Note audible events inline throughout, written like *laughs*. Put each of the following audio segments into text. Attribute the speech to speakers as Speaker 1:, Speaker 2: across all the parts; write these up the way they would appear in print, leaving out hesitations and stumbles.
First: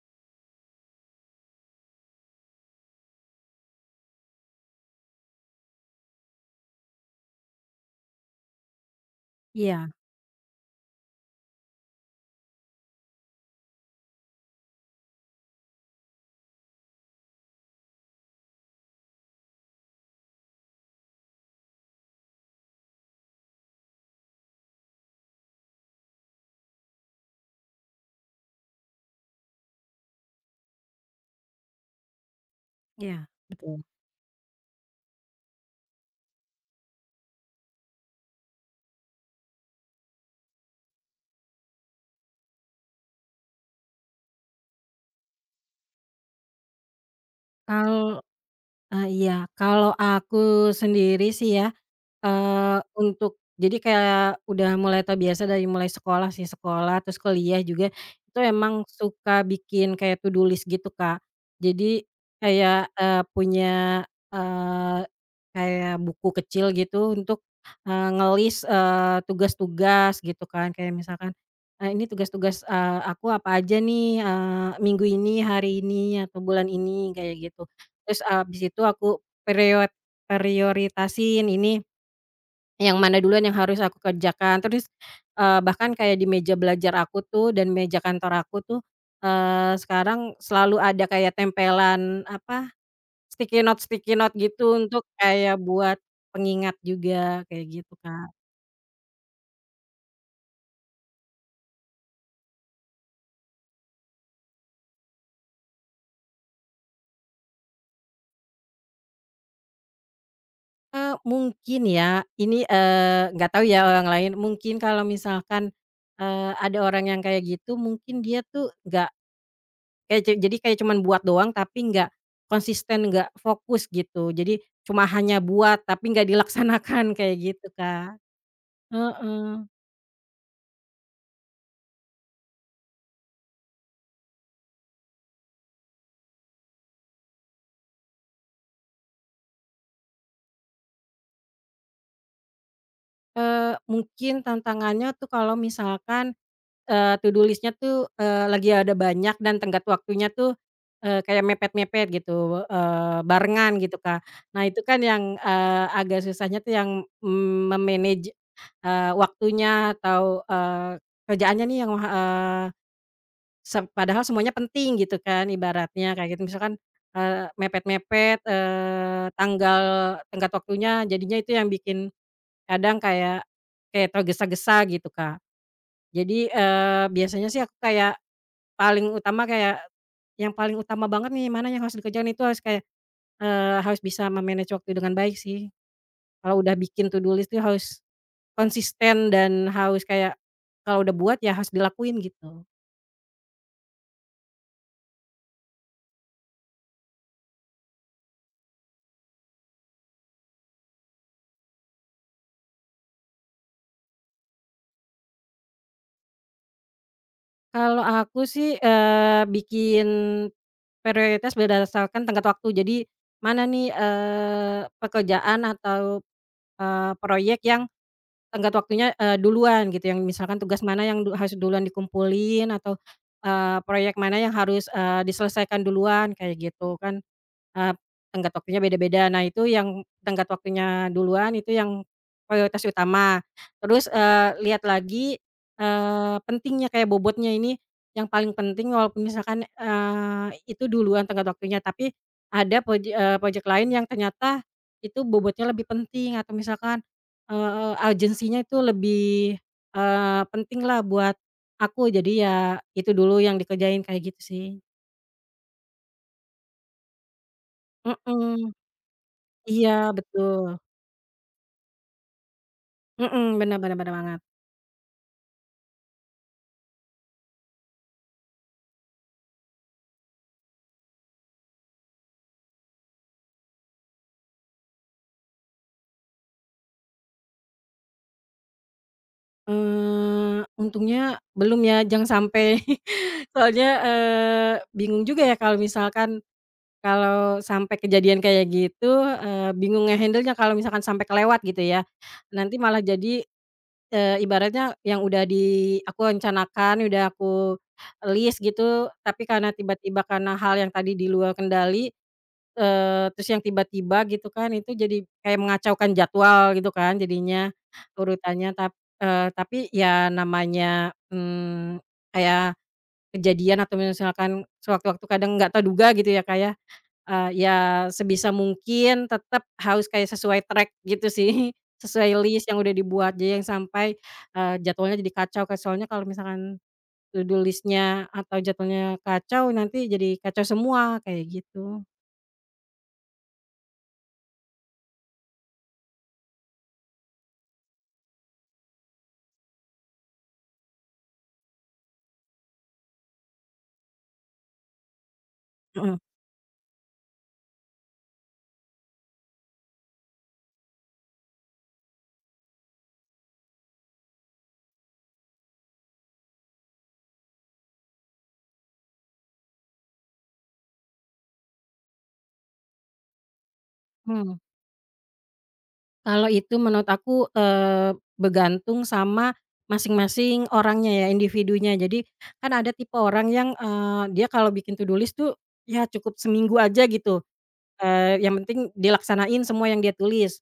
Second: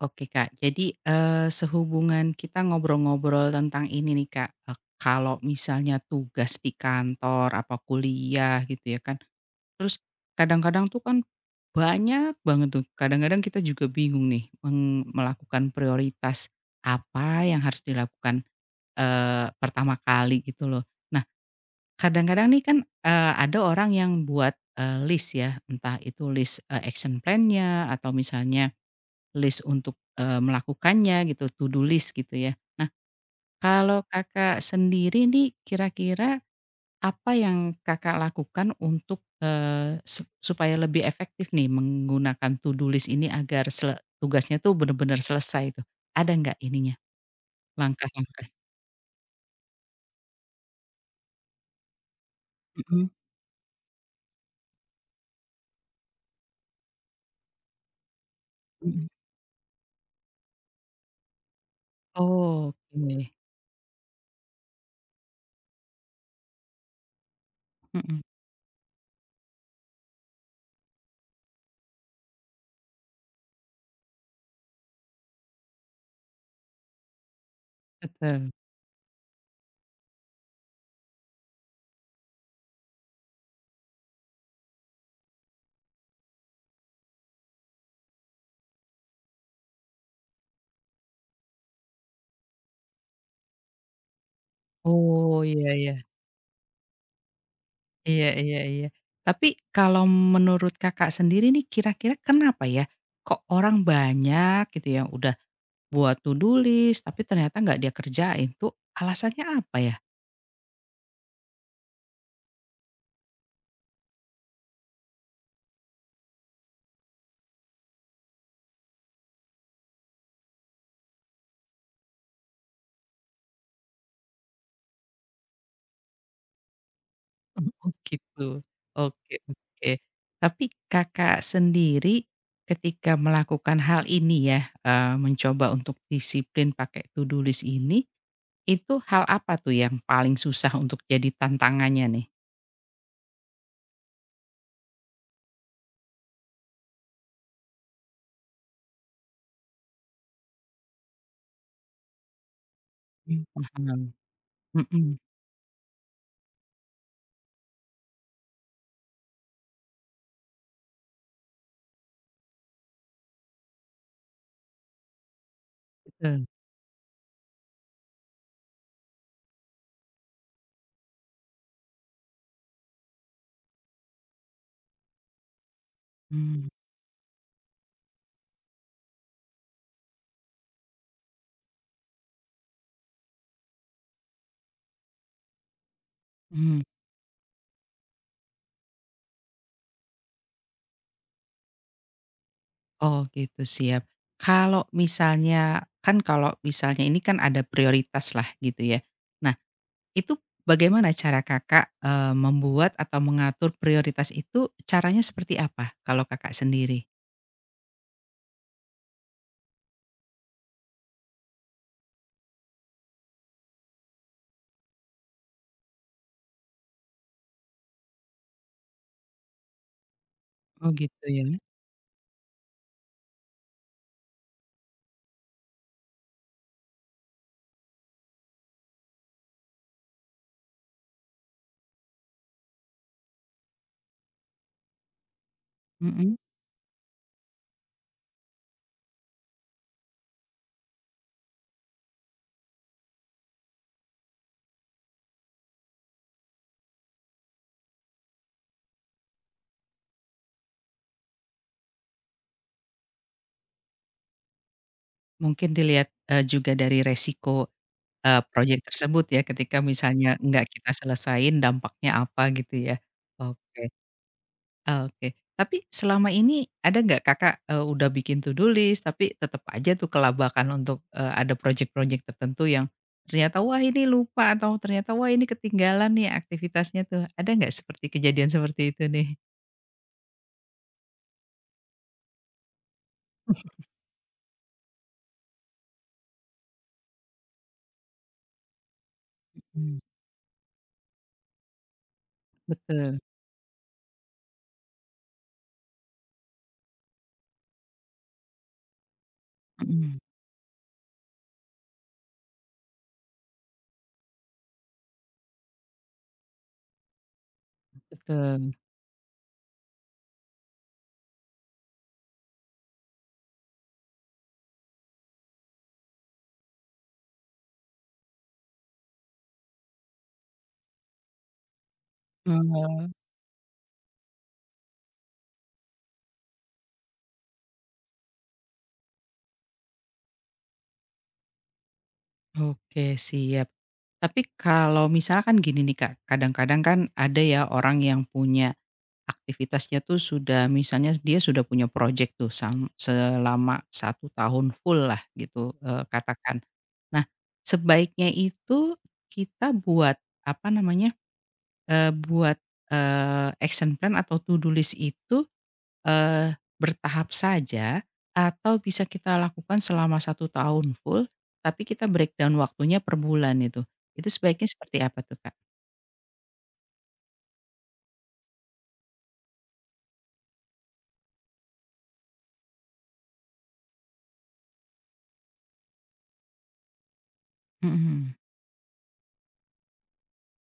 Speaker 1: Oke Kak, jadi, sehubungan kita ngobrol-ngobrol tentang ini nih Kak, kalau misalnya tugas di kantor, apa kuliah gitu ya kan,
Speaker 2: Iya
Speaker 1: terus kadang-kadang tuh kan banyak banget tuh, kadang-kadang kita juga bingung nih melakukan prioritas apa yang harus dilakukan, pertama kali gitu loh. Nah, kadang-kadang nih kan, ada orang yang buat, list ya, entah itu list, action plan-nya atau misalnya list untuk, melakukannya gitu, to do list gitu ya. Nah,
Speaker 2: iya, betul.
Speaker 1: kalau Kakak sendiri nih kira-kira apa yang Kakak lakukan untuk, supaya lebih efektif nih menggunakan to do list ini agar tugasnya tuh benar-benar selesai tuh, ada nggak ininya
Speaker 2: Kalau
Speaker 1: langkah-langkah?
Speaker 2: eee, iya, kalau aku sendiri sih ya, Eee,
Speaker 1: Mhm
Speaker 2: untuk jadi kayak udah mulai terbiasa dari mulai sekolah sih, sekolah terus kuliah juga, itu emang
Speaker 1: mhm.
Speaker 2: suka bikin kayak to-do list gitu, Kak. Jadi kayak,
Speaker 1: Oke,
Speaker 2: punya, eee, kayak buku kecil gitu untuk,
Speaker 1: mhm,
Speaker 2: ngelis, tugas-tugas gitu kan, kayak misalkan, ini tugas-tugas, aku apa aja nih, minggu ini, hari ini, atau bulan ini, kayak gitu. Terus
Speaker 1: betul.
Speaker 2: abis itu aku prioritasin ini yang mana duluan yang harus aku kerjakan, terus, bahkan kayak di meja belajar aku tuh dan meja kantor aku tuh, sekarang selalu ada kayak tempelan apa, sticky note-sticky note gitu untuk
Speaker 1: Oh,
Speaker 2: kayak
Speaker 1: iya
Speaker 2: buat
Speaker 1: iya.
Speaker 2: pengingat juga, kayak gitu,
Speaker 1: Iya
Speaker 2: Kak.
Speaker 1: iya iya. Tapi kalau menurut Kakak sendiri nih kira-kira kenapa ya, kok orang banyak gitu yang udah buat to do list tapi ternyata nggak dia kerjain tuh alasannya apa ya?
Speaker 2: Mungkin ya, ini, nggak tahu ya orang lain, mungkin kalau misalkan, ada orang yang kayak gitu mungkin dia tuh nggak. Kayak je jadi kayak cuman buat doang tapi nggak konsisten, nggak fokus gitu. Jadi cuma hanya buat tapi nggak dilaksanakan kayak gitu,
Speaker 1: *laughs* Oh
Speaker 2: Kak.
Speaker 1: gitu, oke
Speaker 2: Heeh.
Speaker 1: oke. Tapi Kakak sendiri ketika melakukan hal ini ya, mencoba untuk disiplin pakai to do list ini, itu hal apa tuh yang paling susah untuk jadi tantangannya nih?
Speaker 2: Mungkin tantangannya tuh kalau misalkan, to do list-nya tuh, lagi ada banyak dan tenggat waktunya tuh, kayak mepet-mepet gitu,
Speaker 1: Mmm.
Speaker 2: barengan gitu,
Speaker 1: Paham,
Speaker 2: Kak. Nah itu kan
Speaker 1: mhm,
Speaker 2: yang, agak susahnya tuh yang, me-manage, eh, waktunya atau, kerjaannya nih yang, eh, padahal semuanya penting gitu kan ibaratnya kayak gitu
Speaker 1: betul,
Speaker 2: misalkan, mepet-mepet, tenggat waktunya jadinya itu yang bikin kadang kayak kayak tergesa-gesa gitu, Kak. Jadi,
Speaker 1: mmm,
Speaker 2: biasanya sih aku kayak paling utama kayak yang paling utama banget nih mana yang harus dikerjain itu harus kayak, harus bisa memanage waktu dengan baik sih. Kalau udah
Speaker 1: mhm.
Speaker 2: bikin to do list tuh harus konsisten dan harus kayak kalau udah buat ya harus dilakuin gitu.
Speaker 1: Oh gitu, siap. Kalau misalnya, kan kalau misalnya ini kan ada prioritas lah gitu ya. Nah itu bagaimana cara Kakak, membuat atau mengatur prioritas itu caranya seperti apa kalau Kakak sendiri?
Speaker 2: Kalau aku sih, bikin prioritas berdasarkan tenggat waktu. Jadi, mana nih, pekerjaan atau, proyek yang tenggat waktunya, duluan gitu, yang misalkan tugas
Speaker 1: Oh
Speaker 2: mana yang
Speaker 1: gitu
Speaker 2: du
Speaker 1: ya,
Speaker 2: harus duluan dikumpulin atau, proyek mana yang harus, diselesaikan duluan, kayak gitu kan. Eee, tenggat waktunya beda-beda. Nah, itu yang tenggat waktunya duluan itu yang prioritas utama. Terus, lihat lagi,
Speaker 1: mhm.
Speaker 2: pentingnya kayak bobotnya ini yang paling penting walaupun misalkan, itu duluan tenggat waktunya, tapi ada projek lain yang ternyata itu bobotnya lebih penting atau misalkan, urgensinya itu lebih, eh, penting lah buat aku. Jadi ya itu dulu yang dikerjain kayak gitu sih.
Speaker 1: Mungkin dilihat, juga dari resiko,
Speaker 2: Mhm,
Speaker 1: projek tersebut ya ketika
Speaker 2: iya
Speaker 1: misalnya
Speaker 2: betul.
Speaker 1: nggak kita selesain dampaknya apa gitu ya,
Speaker 2: Mhm, bener
Speaker 1: oke.
Speaker 2: bener bener banget.
Speaker 1: Oke, tapi selama ini ada nggak Kakak, udah bikin to do list tapi tetap aja tuh kelabakan untuk, ada project-project tertentu yang ternyata, "Wah ini lupa," atau ternyata, "Wah ini ketinggalan nih aktivitasnya tuh." Ada nggak seperti kejadian seperti itu nih?
Speaker 2: Untungnya belum ya, jangan sampai *laughs* soalnya, bingung juga ya kalau misalkan kalau sampai kejadian kayak gitu,
Speaker 1: Mhm,
Speaker 2: bingung nge-handle-nya kalau misalkan sampai kelewat gitu ya. Nanti malah
Speaker 1: betul,
Speaker 2: jadi, ibaratnya yang udah di aku rencanakan, udah aku list gitu, tapi karena
Speaker 1: mhm,
Speaker 2: tiba-tiba karena hal yang tadi di luar kendali. Terus yang tiba-tiba gitu kan itu jadi kayak mengacaukan jadwal gitu kan jadinya, urutannya
Speaker 1: betul,
Speaker 2: tap tapi ya namanya, kayak kejadian atau misalkan sewaktu-waktu kadang nggak terduga gitu ya Kak ya, ya sebisa mungkin tetap harus kayak sesuai track gitu sih, *laughs* sesuai list yang udah
Speaker 1: mhm.
Speaker 2: dibuat jadi yang sampai, jadwalnya jadi kacau Kak soalnya kalau misalkan to do list-nya atau jadwalnya kacau nanti jadi kacau semua kayak gitu,
Speaker 1: Oke siap. Tapi kalau misalkan gini nih Kak, kadang-kadang kan ada ya orang yang punya aktivitasnya tuh sudah misalnya dia sudah punya project tuh selama satu tahun full lah gitu,
Speaker 2: mhm.
Speaker 1: katakan. Nah, sebaiknya itu kita buat, apa namanya, buat, action plan atau to do list itu, eee, bertahap saja atau bisa kita lakukan selama satu tahun full, tapi kita breakdown waktunya per bulan itu. Itu
Speaker 2: Mmm.
Speaker 1: sebaiknya seperti apa tuh, Kak?
Speaker 2: Kalau itu menurut aku, bergantung sama masing-masing orangnya ya, individunya. Jadi kan ada tipe orang yang, dia kalau bikin to do list tuh ya cukup seminggu aja gitu,
Speaker 1: Mhm mhm.
Speaker 2: yang penting dilaksanain semua yang dia tulis.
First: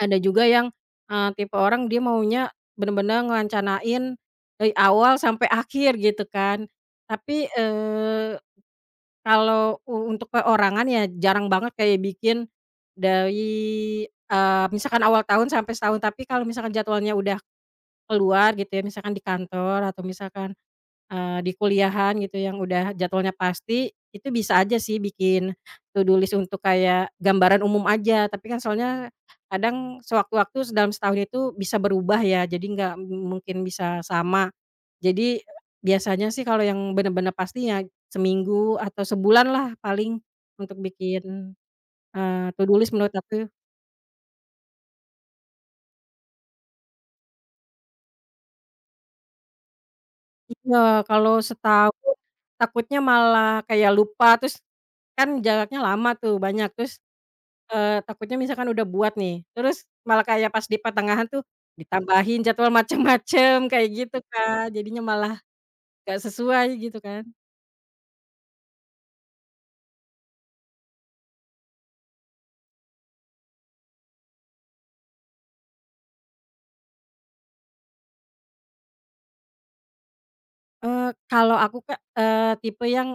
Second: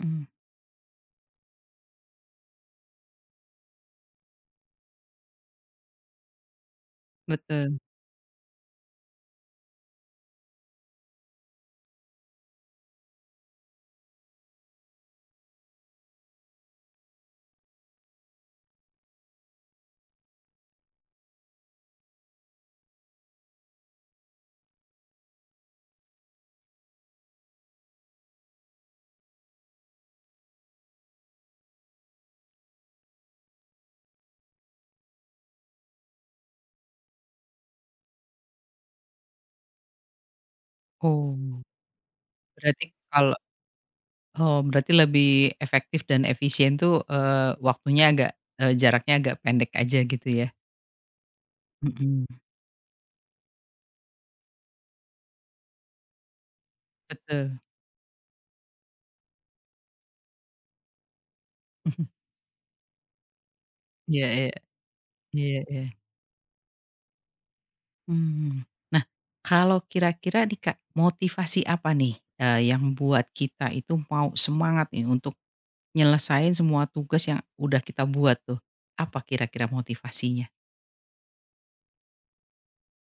Speaker 2: Ada juga yang, tipe orang dia maunya benar-benar ngerencanain dari awal sampai akhir gitu kan. Tapi,
Speaker 1: betul.
Speaker 2: eee kalau untuk perorangan ya jarang banget kayak bikin dari, misalkan awal tahun sampai setahun, tapi kalau misalkan jadwalnya udah keluar gitu ya, misalkan di kantor atau misalkan, di kuliahan gitu yang udah jadwalnya pasti, itu bisa aja sih bikin to do list untuk kayak gambaran umum aja. Tapi kan soalnya kadang sewaktu-waktu dalam setahun itu bisa berubah ya, jadi nggak mungkin bisa sama. Jadi, biasanya sih kalau yang bener-bener pasti ya seminggu atau sebulan lah paling untuk bikin,
Speaker 1: Oh,
Speaker 2: to-do
Speaker 1: berarti
Speaker 2: list menurut
Speaker 1: kalau
Speaker 2: aku
Speaker 1: Oh, berarti lebih efektif dan efisien tuh, waktunya agak jaraknya agak pendek aja gitu ya?
Speaker 2: iya, kalau setahun
Speaker 1: Mhm.
Speaker 2: takutnya malah kayak lupa, terus kan jaraknya lama tuh banyak, terus,
Speaker 1: Betul.
Speaker 2: takutnya misalkan udah buat nih, terus malah kayak pas di pertengahan tuh
Speaker 1: *laughs*
Speaker 2: ditambahin jadwal *laughs* macem-macem kayak gitu,
Speaker 1: Iya iya
Speaker 2: Kak, jadinya malah
Speaker 1: iya iya.
Speaker 2: nggak sesuai gitu kan.
Speaker 1: Mmm. Nah, kalau kira-kira nih Kak, motivasi apa nih, yang buat kita itu mau semangat nih untuk nyelesain semua tugas yang udah kita buat tuh? Apa kira-kira motivasinya?
Speaker 2: Kalau aku Kak, tipe yang,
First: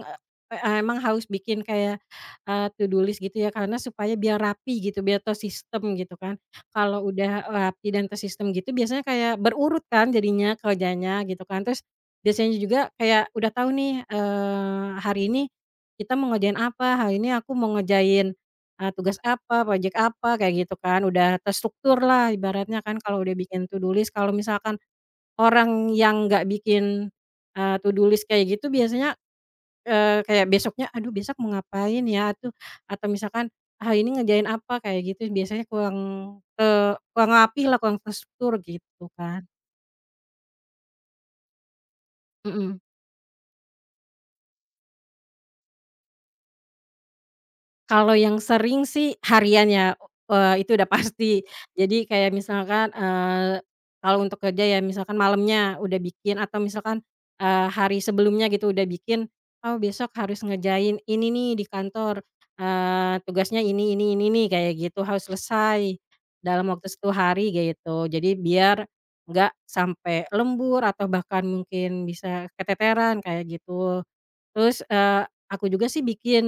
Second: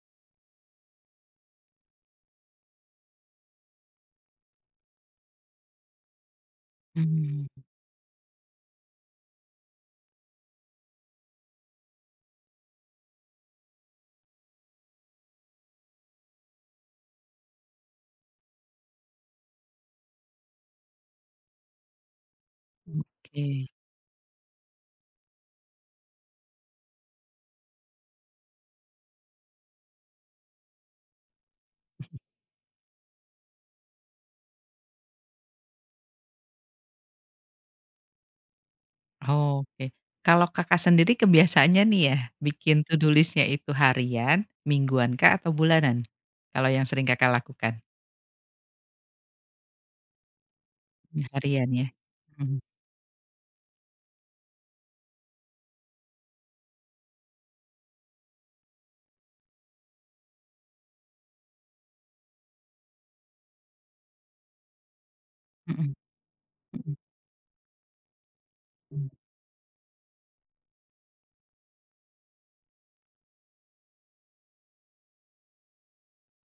Speaker 2: emang harus bikin kayak, to do list gitu ya karena supaya biar rapi gitu, biar tersistem gitu kan. Kalau udah
Speaker 1: Mmm,
Speaker 2: rapi dan tersistem gitu biasanya kayak berurut kan jadinya kerjanya gitu kan. Terus biasanya juga kayak udah tahu nih, hari ini kita mau ngerjain apa, hari ini aku mau ngerjain, tugas apa, projek apa, kayak gitu kan. Udah terstruktur lah ibaratnya kan kalau udah
Speaker 1: oke.
Speaker 2: bikin to do list. Kalau misalkan orang yang nggak bikin, to do list kayak gitu biasanya, kayak besoknya, "Aduh besok mau ngapain ya?" atau misalkan, "Ah ini ngejain apa?" Kayak gitu biasanya kurang, kurang rapi lah kurang terstruktur gitu kan,
Speaker 1: Oke. Kalau Kakak sendiri kebiasaannya nih ya,
Speaker 2: mhm.
Speaker 1: bikin to do list-nya itu harian, mingguan kah, atau bulanan? Kalau yang sering Kakak lakukan?
Speaker 2: Kalau yang sering sih harian ya, itu udah
Speaker 1: Mmm,
Speaker 2: pasti.
Speaker 1: harian ya?
Speaker 2: Jadi kayak
Speaker 1: Mhm
Speaker 2: misalkan, kalau untuk kerja ya misalkan malamnya udah bikin atau misalkan, hari sebelumnya gitu udah bikin, "Oh besok harus ngerjain ini nih di kantor, tugasnya ini nih," kayak gitu, harus
Speaker 1: mhm
Speaker 2: selesai dalam waktu
Speaker 1: mhm
Speaker 2: satu hari gitu. Jadi biar
Speaker 1: mhm
Speaker 2: nggak sampai lembur atau bahkan mungkin bisa keteteran kayak gitu. Terus, eee Aku juga sih bikin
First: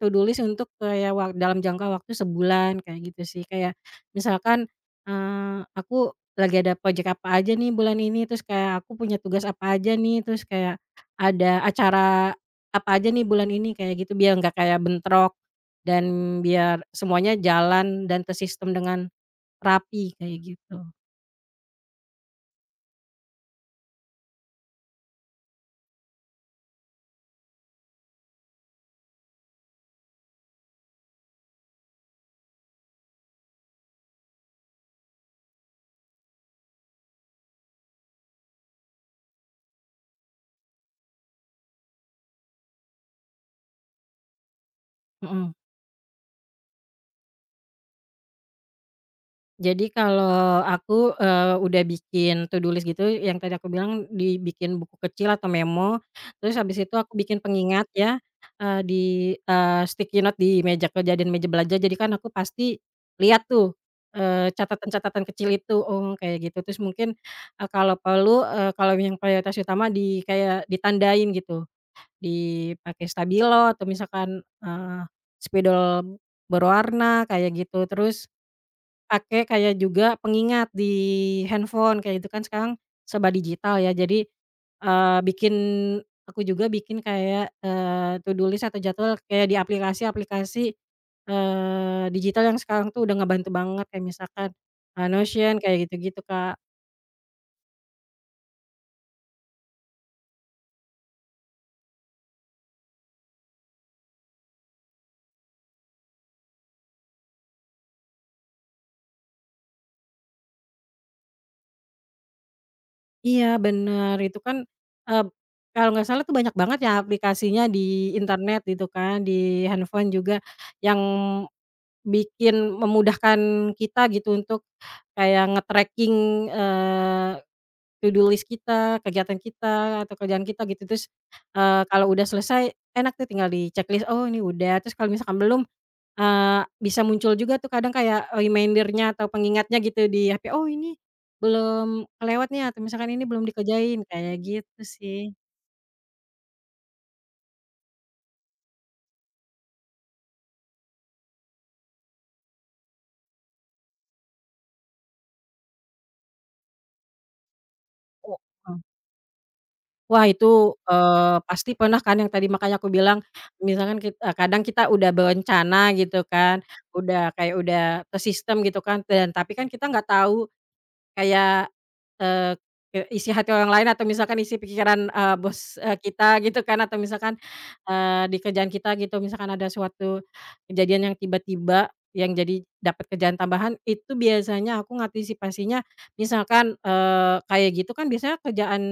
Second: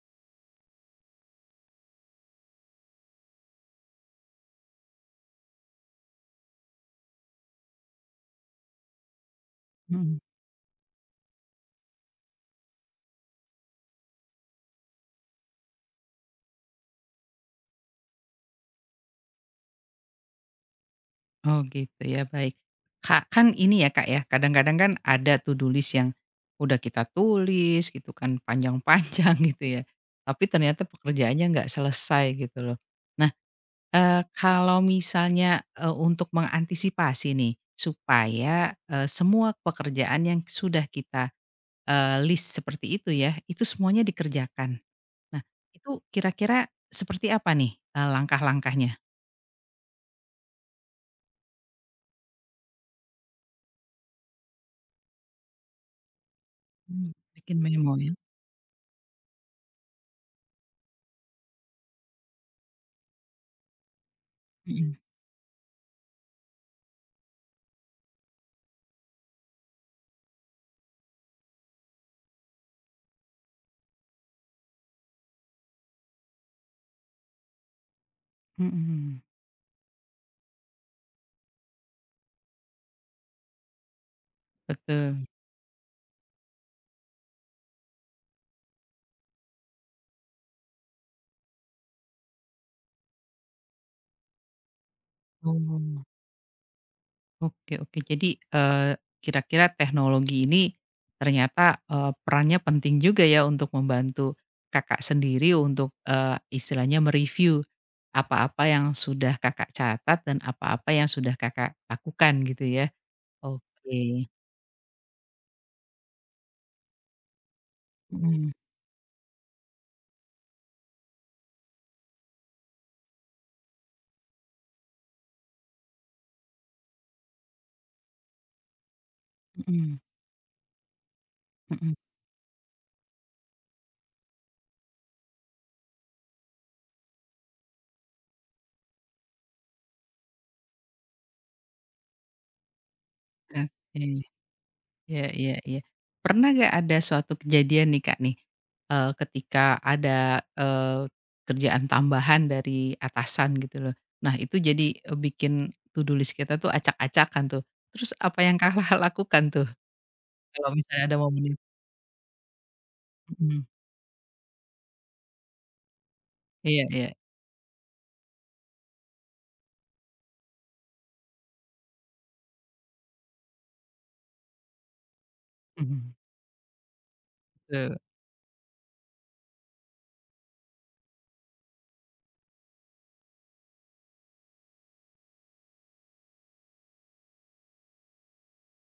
Speaker 2: to do list untuk kayak dalam jangka waktu sebulan kayak gitu sih. Kayak misalkan, aku lagi ada project apa aja nih bulan ini, terus kayak aku punya tugas apa aja
Speaker 1: mhm.
Speaker 2: nih, terus kayak ada acara apa aja nih bulan ini kayak gitu, biar nggak kayak bentrok dan biar semuanya jalan dan tersistem dengan rapi kayak gitu,
Speaker 1: Oh gitu ya, baik. Kak, kan ini ya Kak ya, kadang-kadang kan ada to do list yang udah kita tulis gitu kan, panjang-panjang *laughs* gitu ya, tapi ternyata pekerjaannya nggak selesai gitu loh. Nah, kalau misalnya, untuk mengantisipasi nih, supaya, semua pekerjaan yang sudah kita, list seperti itu ya, itu semuanya dikerjakan. Nah,
Speaker 2: mhm.
Speaker 1: itu kira-kira seperti apa nih, langkah-langkahnya?
Speaker 2: Jadi kalau aku, udah bikin to do list gitu yang tadi aku bilang dibikin buku kecil atau memo, terus habis itu
Speaker 1: Mmm,
Speaker 2: aku bikin
Speaker 1: bikin
Speaker 2: pengingat
Speaker 1: memo ya?
Speaker 2: ya, di, sticky note di meja kerja dan meja belajar jadi kan aku pasti lihat tuh,
Speaker 1: Mhm
Speaker 2: catatan-catatan kecil itu, oh kayak gitu terus mungkin, kalau perlu, kalau yang prioritas utama di kayak ditandain gitu, dipakai stabilo atau misalkan, spidol berwarna kayak gitu terus,
Speaker 1: mhm,
Speaker 2: pakai kayak juga pengingat di handphone kayak itu kan sekarang serba digital ya jadi, eee,
Speaker 1: betul.
Speaker 2: bikin aku juga bikin kayak, to do list atau jadwal kayak di aplikasi-aplikasi, digital yang sekarang tuh udah ngebantu banget kayak misalkan, Notion kayak
Speaker 1: Oh.
Speaker 2: gitu-gitu, Kak.
Speaker 1: Oke oke. Jadi, eee, kira-kira teknologi ini ternyata, perannya penting juga ya untuk membantu Kakak sendiri untuk, istilahnya mereview apa-apa yang sudah Kakak catat dan apa-apa yang sudah Kakak lakukan gitu ya?
Speaker 2: Iya bener
Speaker 1: Oke.
Speaker 2: itu kan, eee, kalau nggak salah tuh banyak banget ya aplikasinya di
Speaker 1: Mhm
Speaker 2: internet gitu kan di handphone juga yang bikin memudahkan kita gitu untuk kayak nge-tracking, eee, to do list kita, kegiatan
Speaker 1: mhm
Speaker 2: kita, atau kerjaan kita gitu. Terus,
Speaker 1: mhm,
Speaker 2: kalau udah selesai enak tuh tinggal di-checklist, "Oh ini udah." Terus kalau misalkan belum, bisa muncul juga tuh kadang kayak reminder-nya atau pengingatnya gitu di HP, "Oh ini belum kelewat nih," atau misalkan, "Ini belum
Speaker 1: oke.
Speaker 2: dikerjain." Kayak gitu
Speaker 1: Iya
Speaker 2: sih.
Speaker 1: iya iya. Pernah gak ada suatu kejadian nih Kak, nih, ketika ada, eee, kerjaan tambahan dari atasan gitu loh. Nah itu jadi, bikin to do list kita tuh acak-acakan tuh. Terus apa
Speaker 2: O
Speaker 1: yang Kakak *laughs* lakukan tuh
Speaker 2: Wah
Speaker 1: kalau
Speaker 2: itu,
Speaker 1: misalnya ada momen itu?
Speaker 2: pasti pernah kan yang tadi makanya aku bilang,
Speaker 1: Mhm,
Speaker 2: misalkan kadang kita udah berencana gitu kan,
Speaker 1: iya iya,
Speaker 2: udah kayak udah tersistem gitu kan, dan tapi kan kita nggak tahu kayak, eee, ke isi hati orang lain atau misalkan isi pikiran, bos,
Speaker 1: mhm,
Speaker 2: kita gitu kan atau misalkan,
Speaker 1: betul
Speaker 2: di kerjaan kita gitu misalkan ada suatu kejadian yang tiba-tiba yang jadi dapat kerjaan tambahan itu biasanya aku ngantisipasinya misalkan, kayak gitu kan biasanya kerjaan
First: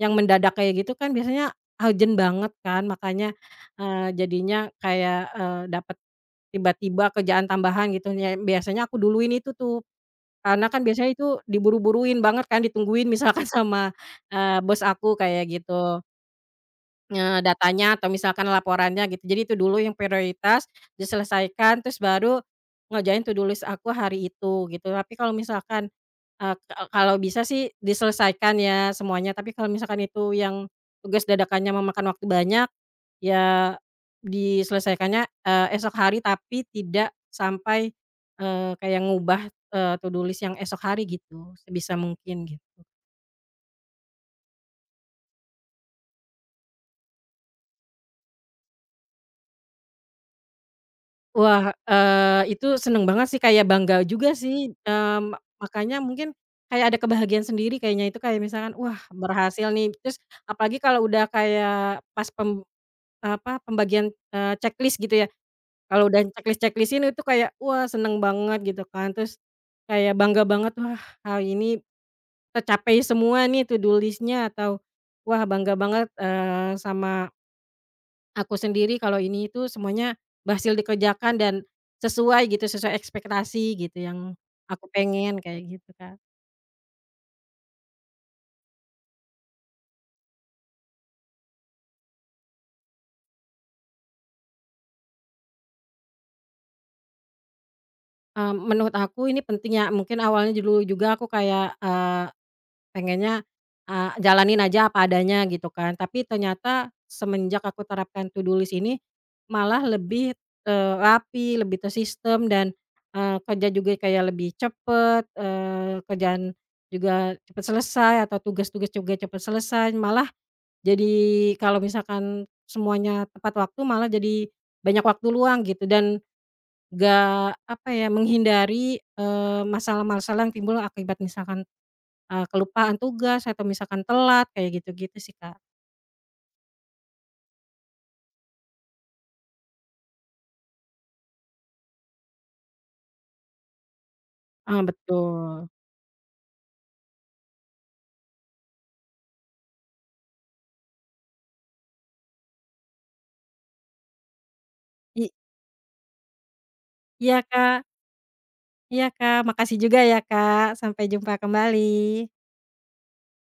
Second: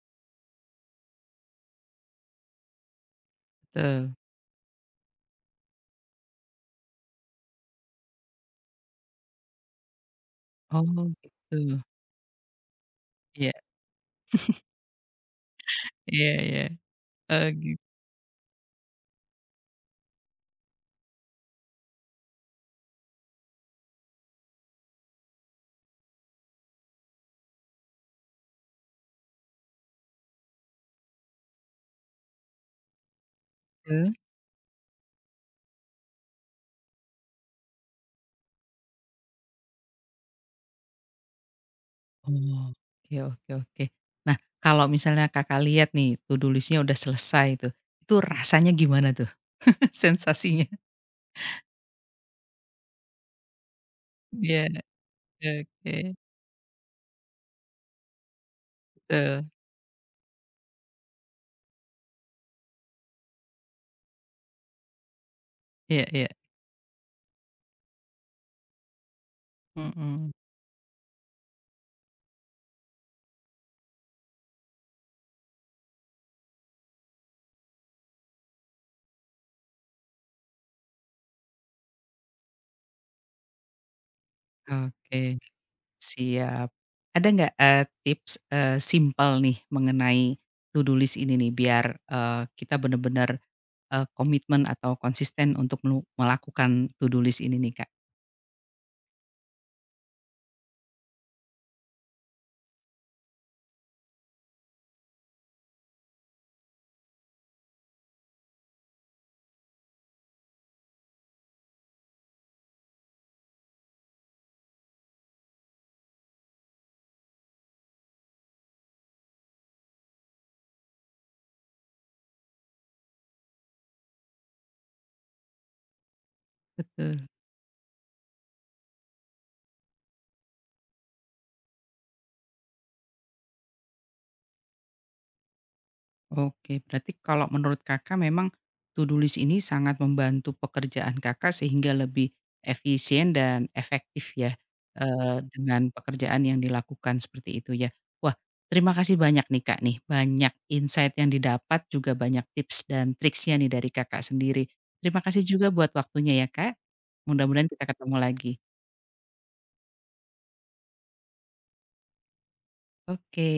Speaker 2: yang mendadak kayak gitu kan biasanya urgent banget kan makanya,
Speaker 1: betul.
Speaker 2: jadinya kayak, dapat tiba-tiba kerjaan tambahan gitu ya biasanya aku duluin itu tuh karena kan
Speaker 1: Oh
Speaker 2: biasanya itu
Speaker 1: gitu.
Speaker 2: diburu-buruin banget kan, ditungguin misalkan
Speaker 1: Iya
Speaker 2: *laughs* sama, bos aku kayak gitu,
Speaker 1: iya iya. Oh
Speaker 2: datanya atau misalkan laporannya gitu. Jadi itu dulu yang prioritas diselesaikan, terus baru ngerjain to do list aku hari itu gitu. Tapi kalau misalkan, eee, ka kalau bisa sih diselesaikan ya semuanya, tapi kalau misalkan itu yang tugas dadakannya memakan waktu banyak ya,
Speaker 1: gitu.
Speaker 2: diselesaikannya, esok hari tapi tidak sampai, kayak ngubah, to do list yang esok hari gitu, sebisa mungkin
Speaker 1: Oh,
Speaker 2: gitu.
Speaker 1: oke oke oke. Nah, kalau misalnya Kakak lihat nih, to do list-nya udah selesai itu rasanya gimana tuh *laughs* sensasinya?
Speaker 2: Wah, itu seneng banget sih kayak bangga juga
Speaker 1: Iya,
Speaker 2: sih, makanya
Speaker 1: oke,
Speaker 2: mungkin kayak ada kebahagiaan sendiri kayaknya itu kayak misalkan, "Wah
Speaker 1: betul.
Speaker 2: berhasil nih." Terus apalagi kalau udah kayak pas pem apa, pembagian, checklist gitu ya,
Speaker 1: Iya
Speaker 2: kalau udah
Speaker 1: iya,
Speaker 2: checklist-checklist-in itu kayak, wah seneng banget gitu kan, terus kayak
Speaker 1: mhm.
Speaker 2: bangga banget, "Wah hal ini tercapai semua nih to do list-nya atau, wah bangga banget, sama aku sendiri kalau ini itu semuanya berhasil dikerjakan dan sesuai gitu, sesuai ekspektasi gitu yang aku
Speaker 1: Oke,
Speaker 2: pengen, kayak gitu, Kak.
Speaker 1: siap. Ada nggak, tips, simpel nih mengenai to do list ini nih biar, kita benar-benar komitmen atau konsisten untuk melakukan to do list ini nih, Kak?
Speaker 2: Mmm, menurut aku ini penting ya, mungkin awalnya dulu juga aku kayak, pengennya, jalanin aja apa adanya gitu kan, tapi ternyata semenjak aku terapkan to do list ini, malah lebih, rapi, lebih tersistem dan, kerja juga kayak lebih cepet, kerjaan juga cepet selesai atau tugas-tugas juga cepet selesai, malah jadi kalau misalkan semuanya tepat waktu malah jadi banyak waktu luang gitu dan
Speaker 1: Betul.
Speaker 2: gak apa ya, menghindari, masalah-masalah yang timbul akibat misalkan kelupaan tugas atau misalkan telat kayak gitu-gitu sih, Kak.
Speaker 1: Oke, berarti kalau menurut Kakak memang to-do list ini sangat membantu pekerjaan Kakak sehingga lebih efisien dan efektif ya,
Speaker 2: Ah betul.
Speaker 1: dengan pekerjaan yang dilakukan seperti itu ya. Wah, terima kasih banyak nih Kak nih, banyak insight yang didapat juga banyak tips dan triksnya nih dari Kakak sendiri. Terima
Speaker 2: I
Speaker 1: kasih juga buat waktunya ya Kak,
Speaker 2: iya,
Speaker 1: mudah-mudahan kita
Speaker 2: Kak.
Speaker 1: ketemu lagi.
Speaker 2: Iya, Kak, makasih juga ya, Kak, sampai jumpa kembali.
Speaker 1: Oke.